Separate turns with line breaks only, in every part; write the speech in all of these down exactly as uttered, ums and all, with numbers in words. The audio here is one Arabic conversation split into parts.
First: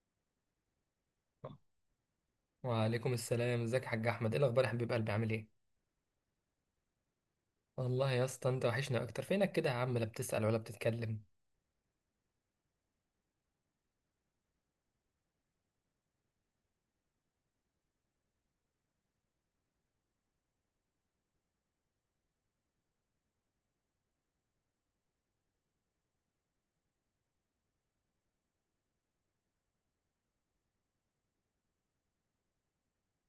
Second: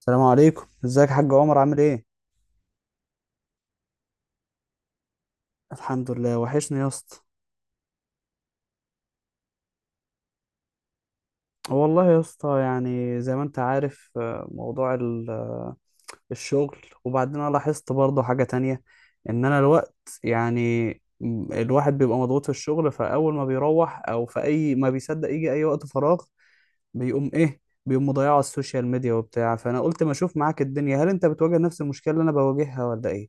السلام عليكم، ازيك يا حاج عمر، عامل ايه؟
وعليكم السلام، ازيك يا حاج احمد؟ ايه الاخبار يا حبيب قلبي، عامل ايه؟
الحمد لله، وحشني يا اسطى.
والله يا اسطى انت وحشنا اكتر. فينك كده يا عم؟ لا بتسأل ولا بتتكلم.
والله يا اسطى يعني زي ما انت عارف آه، موضوع ال- آه، الشغل. وبعدين انا لاحظت برضه حاجة تانية، ان انا الوقت يعني م- الواحد بيبقى مضغوط في الشغل، فاول ما بيروح او في اي ما بيصدق يجي اي وقت فراغ بيقوم ايه؟ بيقوم مضيعه على السوشيال ميديا وبتاع. فانا قلت ما اشوف معاك الدنيا، هل انت بتواجه نفس المشكلة اللي انا بواجهها ولا ايه؟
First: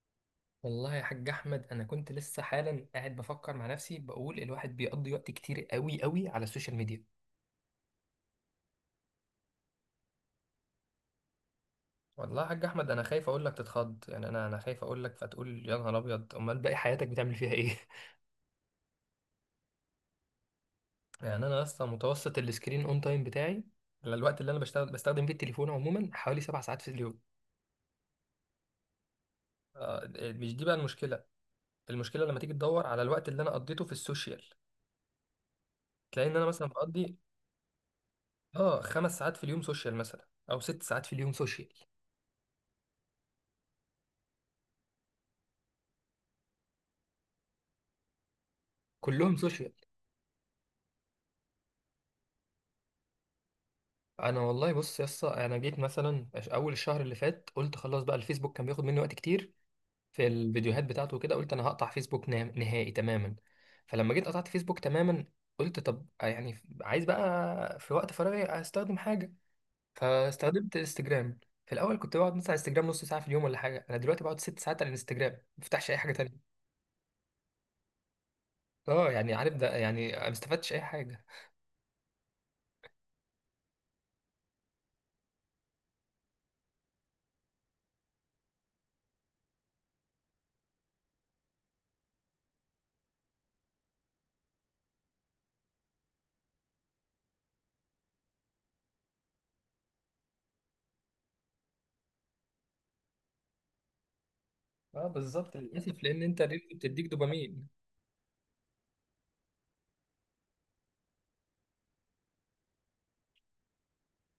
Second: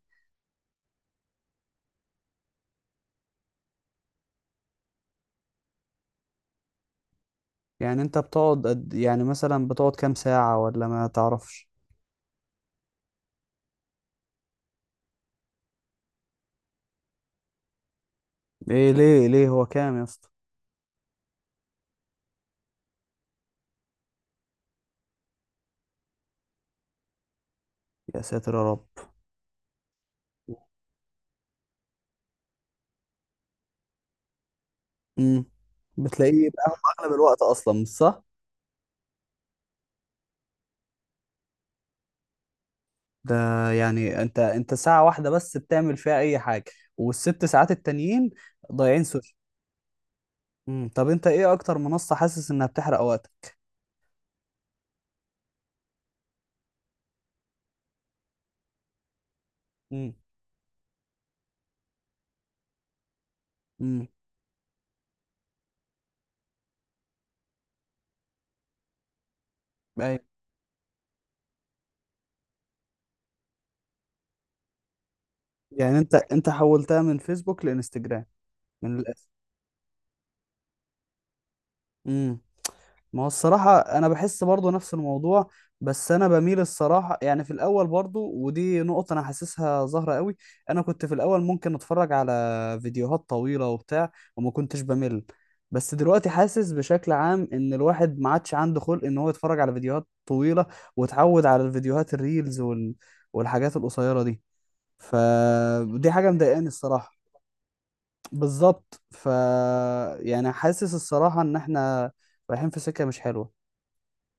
والله يا حاج احمد انا كنت لسه حالا قاعد بفكر مع نفسي، بقول الواحد بيقضي وقت كتير قوي قوي على السوشيال ميديا.
يعني انت بتقعد قد- يعني مثلا بتقعد كام ساعة ولا ما تعرفش؟
والله يا حاج احمد انا خايف اقول لك تتخض، يعني انا انا خايف اقول لك فتقول يا نهار ابيض، امال باقي حياتك بتعمل فيها ايه؟
ايه ليه ليه هو كام يا اسطى؟
يعني انا اصلا متوسط السكرين اون تايم بتاعي، على الوقت اللي انا بشتغل بستخدم فيه التليفون عموما، حوالي سبع ساعات في اليوم.
يا ساتر يا رب.
آه، مش دي بقى المشكلة. المشكله لما تيجي تدور على الوقت اللي انا قضيته في السوشيال،
امم،
تلاقي ان انا
بتلاقيه بقى
مثلا
هو اغلب
بقضي
الوقت اصلا مش صح.
اه خمس ساعات في اليوم سوشيال مثلا، او ست ساعات في اليوم سوشيال.
ده يعني انت انت ساعة واحدة بس بتعمل فيها اي حاجة، والست ساعات التانيين ضايعين سوشيال.
كلهم سوشيال.
امم، طب انت ايه اكتر منصة حاسس انها بتحرق وقتك؟
انا والله بص يا اسطى، انا جيت مثلا عش- اول الشهر اللي فات، قلت خلاص بقى، الفيسبوك كان بياخد مني وقت كتير
امم.
في الفيديوهات بتاعته وكده، قلت انا هقطع فيسبوك نام- نهائي تماما.
امم.
فلما جيت قطعت فيسبوك تماما، قلت طب يعني عايز بقى في وقت فراغي استخدم حاجه،
ايوه.
فاستخدمت انستجرام. في الاول كنت بقعد مثلا على انستجرام نص ساعه في اليوم ولا حاجه، انا دلوقتي بقعد ست ساعات على الانستجرام، ما بفتحش
يعني
اي حاجه
انت انت
تانية.
حولتها من فيسبوك لانستجرام من
اه
الاخر.
يعني عارف ده، يعني ما استفدتش اي حاجه.
امم. ما هو الصراحة أنا بحس برضو نفس الموضوع، بس أنا بميل الصراحة، يعني في الأول برضو ودي نقطة أنا حاسسها ظاهرة قوي. أنا كنت في الأول ممكن أتفرج على فيديوهات طويلة وبتاع وما كنتش بمل. بس دلوقتي حاسس بشكل عام إن الواحد ما عادش عنده خلق إن هو يتفرج على فيديوهات طويلة، واتعود على الفيديوهات الريلز وال... والحاجات القصيرة دي.
اه بالظبط، للاسف.
فدي
لان
حاجة
انت الريلز
مضايقاني
بتديك
الصراحة.
دوبامين.
بالظبط. ف يعني حاسس الصراحة إن إحنا رايحين في سكة مش حلوة.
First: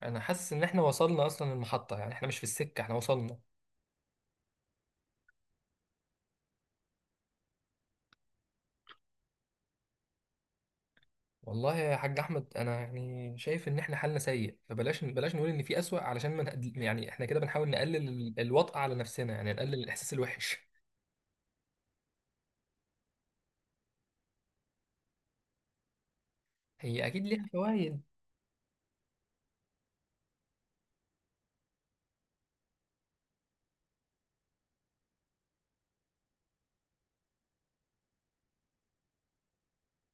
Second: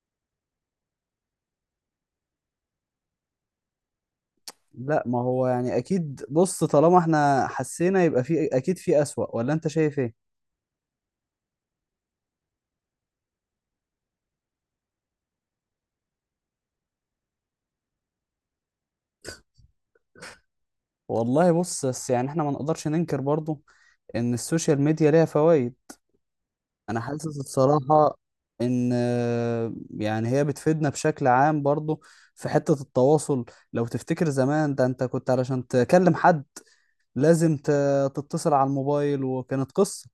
انا حاسس ان احنا وصلنا اصلا المحطه، يعني احنا مش في السكه، احنا وصلنا.
لا ما هو يعني اكيد، بص طالما احنا حسينا يبقى في اكيد في اسوأ، ولا انت شايف ايه؟
والله يا حاج احمد انا يعني شايف ان احنا حالنا سيء، فبلاش بلاش نقول ان في اسوأ، علشان ما نقد- يعني احنا كده بنحاول نقلل ال- الوطأة على نفسنا، يعني نقلل الاحساس الوحش.
والله بص، بس يعني احنا ما نقدرش ننكر برضو ان السوشيال ميديا ليها فوائد. انا
هي اكيد
حاسس
ليها فوائد.
الصراحة ان آه، يعني هي بتفيدنا بشكل عام برضو في حتة التواصل. لو تفتكر زمان، ده انت كنت علشان تكلم حد لازم ت- تتصل على الموبايل وكانت قصة.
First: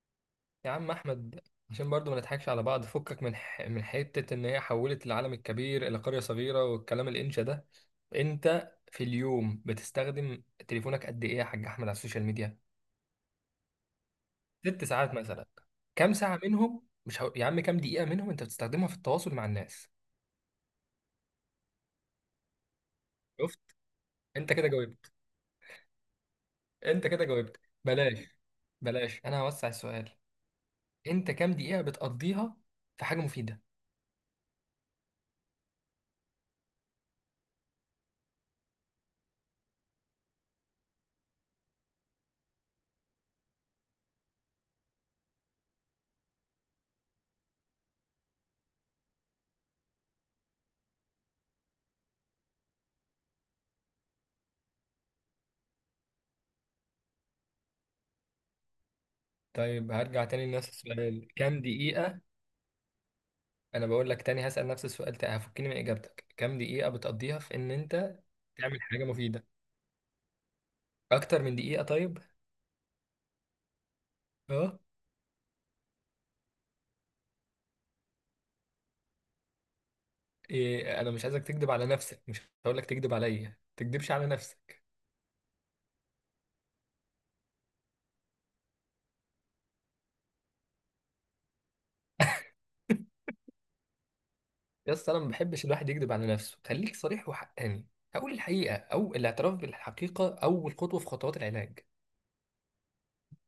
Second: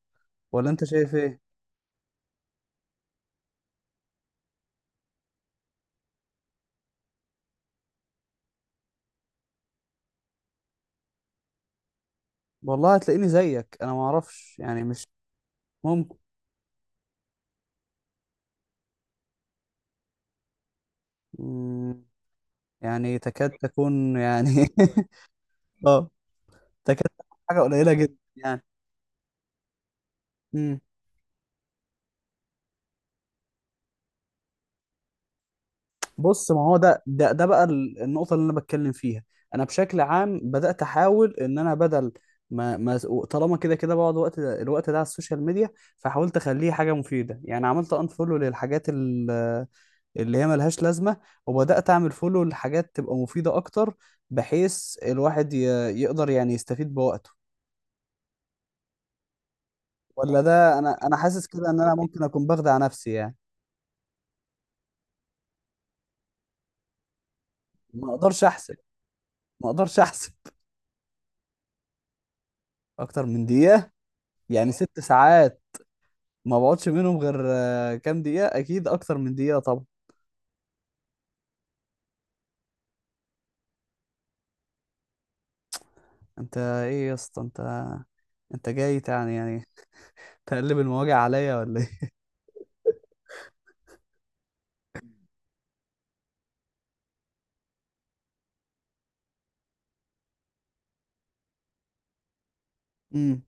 ولا
يا
انت
عم
شايف ايه؟
احمد، عشان برضو ما نضحكش على بعض، فكك من ح... من حته ان هي حولت العالم الكبير الى قريه صغيره والكلام الانشا ده. انت في اليوم بتستخدم تليفونك قد ايه يا حاج احمد على السوشيال ميديا؟
والله هتلاقيني زيك، انا ما اعرفش يعني،
ست
مش
ساعات مثلا، كام ساعه منهم مش هو... يا عم كام دقيقه منهم انت بتستخدمها في التواصل مع الناس؟
ممكن يعني تكاد
شفت؟
تكون
انت
يعني
كده جاوبت.
اه، تكاد
انت كده
تكون حاجة
جاوبت.
قليلة جدا
بلاش،
يعني.
بلاش. انا هوسع السؤال.
امم.
انت كام دقيقه بتقضيها في حاجه مفيده؟
بص ما هو ده ده ده بقى ال- النقطة اللي أنا بتكلم فيها. أنا بشكل عام بدأت أحاول إن أنا بدل ما ما طالما كده كده بقعد وقت الوقت ده على السوشيال ميديا، فحاولت أخليه حاجة مفيدة. يعني عملت أنفولو للحاجات ال- اللي هي ملهاش لازمة، وبدأت أعمل فولو لحاجات تبقى مفيدة أكتر، بحيث الواحد ي- يقدر يعني يستفيد بوقته.
طيب هرجع
ولا
تاني لنفس
ده انا انا
السؤال،
حاسس
كام
كده ان انا
دقيقه؟
ممكن اكون بخدع نفسي يعني.
انا بقول لك تاني هسأل نفس السؤال تاني، هفكني من اجابتك. كام دقيقة بتقضيها في ان
ما
انت
اقدرش احسب.
تعمل حاجة مفيدة؟
ما اقدرش احسب
اكتر من دقيقة؟ طيب.
اكتر من دقيقة. يعني
اه.
ست ساعات ما بقعدش منهم غير آه، كام دقيقة، اكيد اكتر من دقيقة طبعا.
إيه، انا مش عايزك تكذب على نفسك، مش هقول لك تكذب عليا، تكذبش على نفسك.
انت ايه يا اسطى؟ انت انت جاي يعني يعني تقلب المواجع عليا ولا ايه؟
يا اسطى انا ما بحبش الواحد يكذب على نفسه، خليك صريح وحقاني. اقول الحقيقة، او الاعتراف بالحقيقة، اول خطوة في خطوات العلاج.
امم.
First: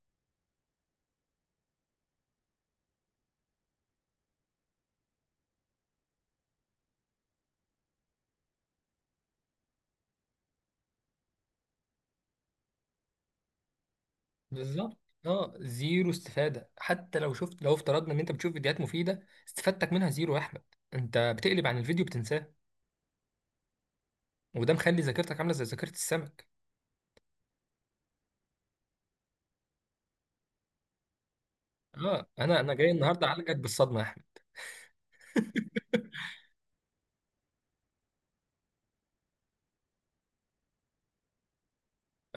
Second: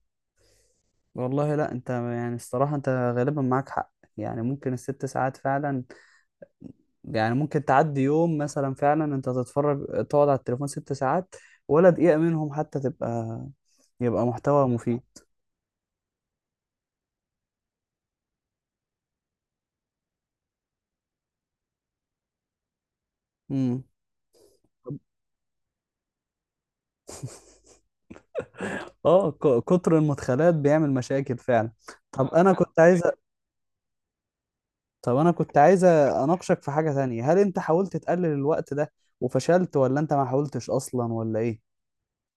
والله، لا انت يعني الصراحة انت غالبا معاك حق. يعني ممكن الست ساعات فعلا، يعني ممكن تعدي يوم مثلا فعلا انت تتفرج تقعد على التليفون ست ساعات ولا دقيقة منهم حتى تبقى يبقى محتوى
بالظبط.
مفيد.
اه زيرو استفادة. حتى لو شفت، لو افترضنا ان انت بتشوف فيديوهات مفيدة، استفادتك منها زيرو يا احمد. انت بتقلب عن الفيديو بتنساه.
امم.
وده مخلي ذاكرتك عاملة زي ذاكرة السمك.
اه، ك- كتر المدخلات بيعمل مشاكل فعلا. طب
اه
انا
انا انا
كنت
جاي
عايز،
النهارده اعالجك بالصدمه يا احمد.
طب انا كنت عايز اناقشك في حاجة تانية. هل انت حاولت تقلل الوقت ده وفشلت، ولا انت ما حاولتش اصلا، ولا ايه؟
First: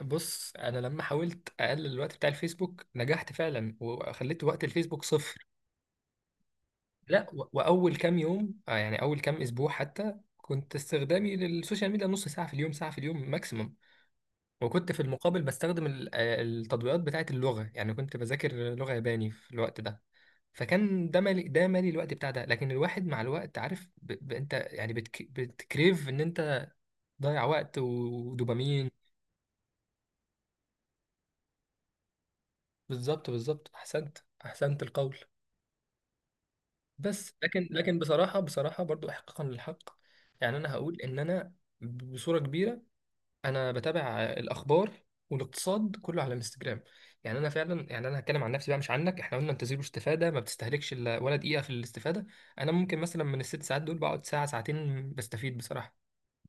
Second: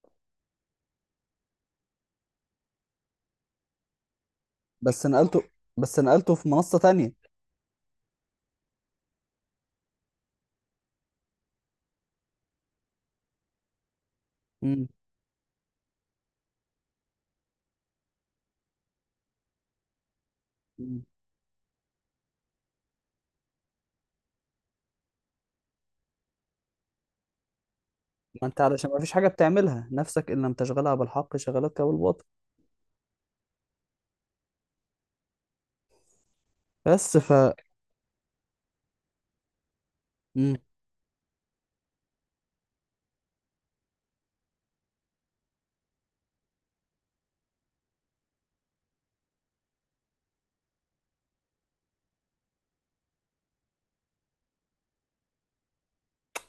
بص انا لما حاولت اقلل الوقت بتاع الفيسبوك، نجحت فعلا وخليت وقت الفيسبوك
بس نقلته.
صفر.
بس نقلته في منصة تانية.
لا، و- واول كام يوم، آه، يعني اول كام اسبوع حتى، كنت استخدامي للسوشيال ميديا نص ساعه في اليوم، ساعه في اليوم ماكسيمم.
امم.
وكنت في المقابل بستخدم ال- آه، التطبيقات بتاعه اللغه، يعني كنت بذاكر لغه ياباني في الوقت ده.
أمم.
فكان ده مالي، ده مالي الوقت بتاع ده. لكن الواحد مع الوقت عارف ب... ب... انت يعني بتك... بتكريف ان انت ضيع وقت
ما انت علشان
ودوبامين.
ما فيش حاجة بتعملها نفسك، ان لم تشغلها بالحق شغلتك بالباطل.
بالظبط، بالظبط. احسنت، احسنت القول.
بس ف
بس لكن لكن بصراحه، بصراحه برضو، احقاقا للحق، يعني انا هقول ان انا بصوره كبيره انا بتابع الاخبار والاقتصاد كله على الانستجرام. يعني انا فعلا، يعني انا هتكلم عن نفسي بقى مش عنك، احنا قلنا انت زيرو استفاده، ما بتستهلكش إلا ولا دقيقه في الاستفاده. انا ممكن مثلا من الست ساعات دول بقعد ساعه ساعتين بستفيد بصراحه.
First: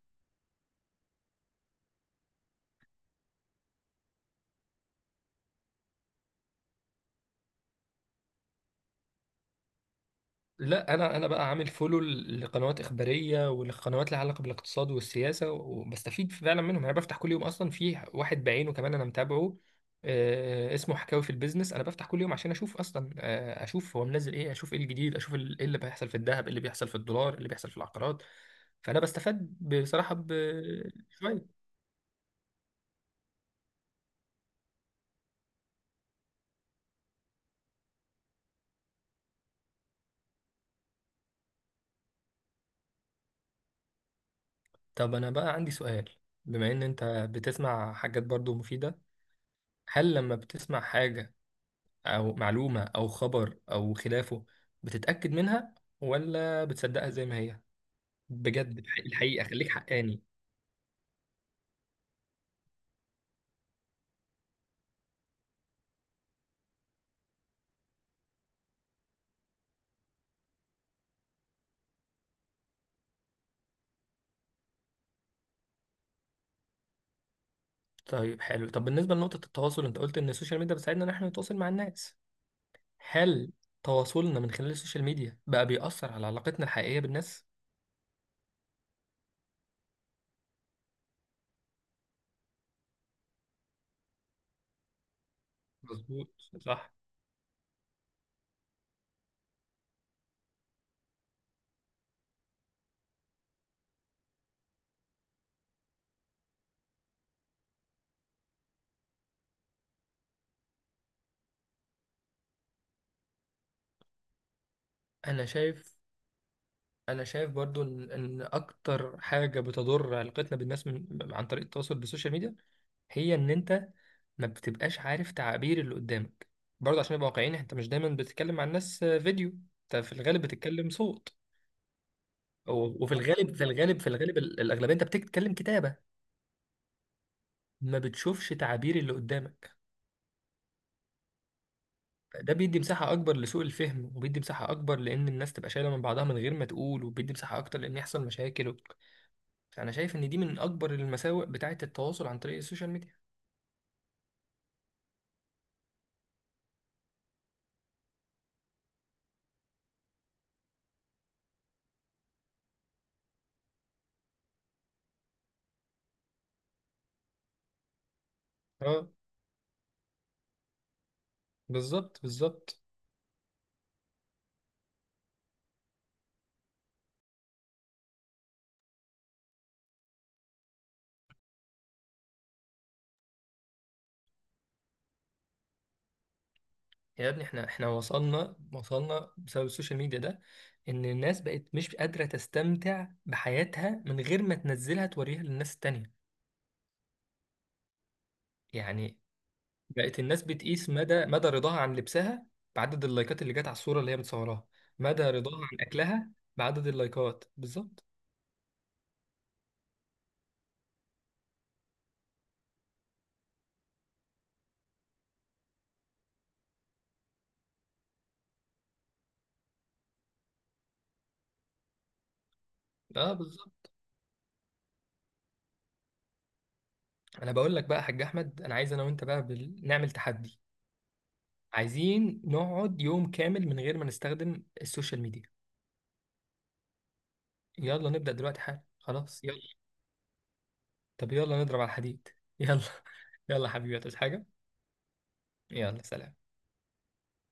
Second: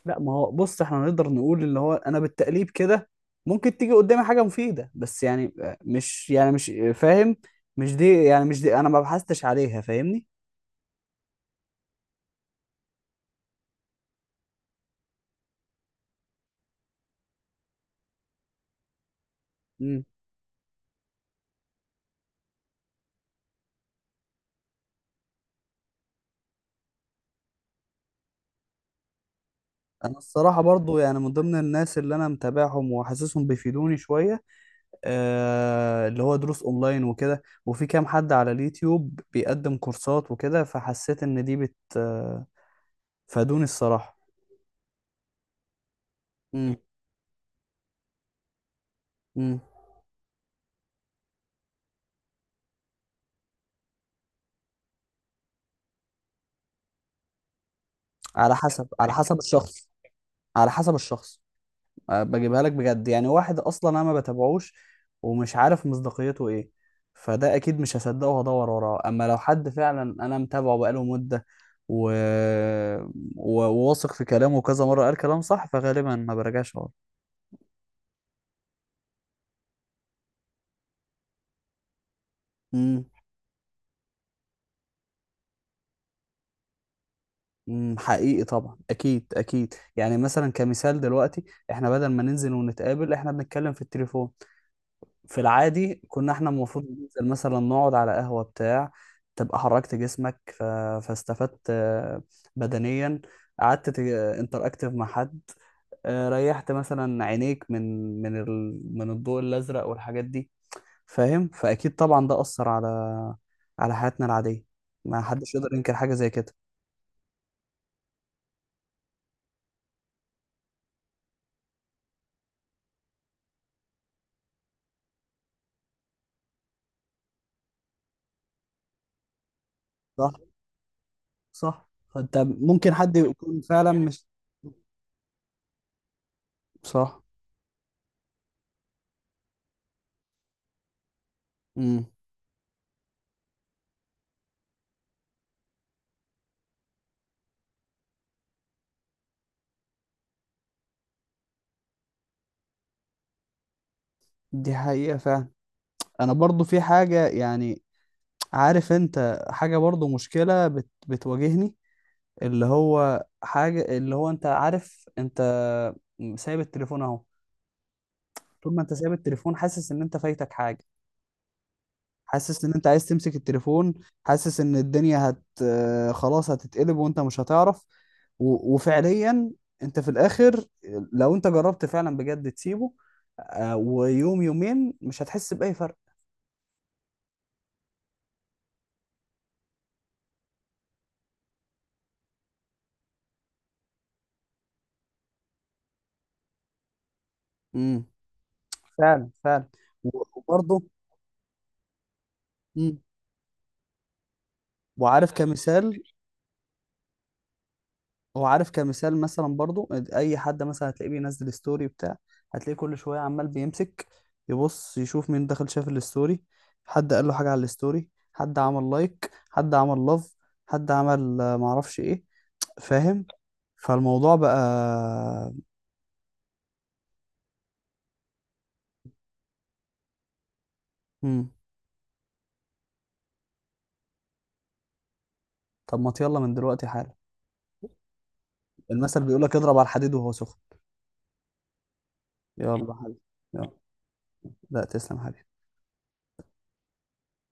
لا ما هو بص، احنا نقدر نقول اللي هو انا بالتقليب كده ممكن تيجي قدامي حاجه مفيده، بس يعني آه، مش يعني مش آه، فاهم. مش دي، يعني مش دي انا ما بحثتش عليها، فاهمني؟
لا انا انا بقى عامل فولو لقنوات اخباريه والقنوات اللي علاقه بالاقتصاد والسياسه، وبستفيد فعلا منهم. يعني انا بفتح كل يوم اصلا في واحد بعينه كمان انا متابعه،
مم.
آه، اسمه حكاوي في البيزنس. انا بفتح كل يوم عشان اشوف اصلا آه، اشوف هو منزل ايه، اشوف ايه الجديد، اشوف ال- ايه اللي بيحصل في الذهب، ايه اللي بيحصل في الدولار، ايه اللي بيحصل في العقارات. فانا بستفاد بصراحه
انا الصراحه برضو يعني من ضمن
بشويه.
الناس اللي انا متابعهم وحاسسهم بيفيدوني شويه. آه، اللي هو دروس اونلاين وكده، وفي كام حد على اليوتيوب بيقدم كورسات وكده، فحسيت ان دي بت آه، فادوني الصراحه.
طب انا بقى عندي سؤال. بما
امم.
ان انت بتسمع حاجات برضو مفيده،
امم.
هل لما بتسمع حاجه أو معلومة أو خبر أو خلافه، بتتأكد منها ولا بتصدقها زي ما هي؟
على
بجد
حسب، على حسب
الحقيقة، خليك
الشخص.
حقاني.
على حسب الشخص. أه، بجيبها لك بجد، يعني واحد اصلا انا ما بتابعوش ومش عارف مصداقيته ايه، فده اكيد مش هصدقه وهدور وراه. اما لو حد فعلا انا متابعه بقاله مدة و... و- وواثق في كلامه، كذا مرة قال كلام صح، فغالبا ما برجعش وراه.
طيب حلو. طب بالنسبة لنقطة التواصل، أنت قلت إن السوشيال ميديا بتساعدنا إن إحنا نتواصل مع الناس.
امم.
هل تواصلنا من خلال السوشيال ميديا بقى بيأثر على علاقتنا الحقيقية بالناس؟
أمم، حقيقي طبعا، اكيد اكيد. يعني مثلا كمثال دلوقتي احنا بدل ما ننزل ونتقابل احنا بنتكلم في التليفون. في العادي كنا
مظبوط.
احنا المفروض
صح.
ننزل مثلا نقعد على قهوة بتاع، تبقى حركت جسمك، ف... فاستفدت آه، بدنيا، قعدت انتر اكتف مع حد، آه، ريحت مثلا عينيك من من ال... من الضوء الازرق والحاجات دي، فاهم؟ فاكيد طبعا ده اثر على على حياتنا العادية، ما
أنا
حدش يقدر ينكر
شايف
حاجة زي كده.
انا شايف برضو ان إن اكتر حاجه بتضر علاقتنا بالناس من عن طريق التواصل بالسوشيال ميديا، هي ان انت ما بتبقاش عارف تعابير اللي قدامك. برضه عشان نبقى واقعيين، انت مش دايما بتتكلم مع الناس فيديو، انت في
صح.
الغالب بتتكلم صوت.
صح. فانت ممكن
و- وفي
حد
الغالب،
يكون
في
فعلا
الغالب في
مش
الغالب ال- الاغلبيه انت بتتكلم كتابه.
صح.
ما بتشوفش تعابير اللي قدامك.
امم.
ده بيدي مساحه اكبر لسوء الفهم، وبيدي مساحه اكبر لان الناس تبقى شايله من بعضها من غير ما تقول، وبيدي مساحه اكتر لان يحصل مشاكل. فأنا شايف إن دي من أكبر المساوئ بتاعة التواصل عن طريق السوشيال ميديا.
دي حقيقة فعلا. انا برضو في حاجة يعني، عارف انت حاجة برضو مشكلة بت... بتواجهني، اللي هو حاجة اللي هو انت عارف انت سايب التليفون اهو، طول ما انت
اه
سايب التليفون حاسس ان انت فايتك حاجة.
بالظبط،
حاسس ان
بالظبط.
انت عايز تمسك التليفون. حاسس ان الدنيا هت آه، خلاص هتتقلب وانت مش هتعرف. و... وفعليا انت في الاخر لو انت جربت فعلا بجد تسيبه آه، ويوم يومين مش هتحس بأي فرق.
يا ابني احنا احنا وصلنا، وصلنا بسبب السوشيال ميديا ده، ان الناس بقت مش قادرة تستمتع بحياتها من غير ما تنزلها توريها للناس التانية.
امم،
يعني
فعلا فعلا.
بقت
و-
الناس
وبرضه.
بتقيس مدى مدى رضاها عن لبسها
مم.
بعدد اللايكات اللي جت على الصورة اللي هي متصوراها. مدى
وعارف
رضاها عن
كمثال.
اكلها بعدد اللايكات. بالظبط،
هو عارف كمثال مثلا برضو اي حد مثلا هتلاقيه بينزل ستوري بتاع، هتلاقيه كل شويه عمال بيمسك، يبص يشوف مين دخل شاف الستوري، حد قال له حاجه على الستوري، حد عمل لايك، حد عمل لاف، حد عمل آه، معرفش ايه، فاهم.
اه بالظبط.
فالموضوع بقى.
انا بقول لك بقى يا حاج احمد، انا عايز انا وانت بقى بال... نعمل تحدي.
مم.
عايزين نقعد يوم كامل من غير ما نستخدم السوشيال ميديا.
طب ما يلا من دلوقتي حالا.
يلا نبدأ دلوقتي حالا،
المثل بيقول
خلاص
لك
يلا.
اضرب على الحديد وهو سخن.
طب يلا نضرب على الحديد. يلا.
يلا حبيبي.
يلا
يلا.
حبيبي، هتعوز حاجة؟
لا، تسلم حبيبي.
يلا سلام.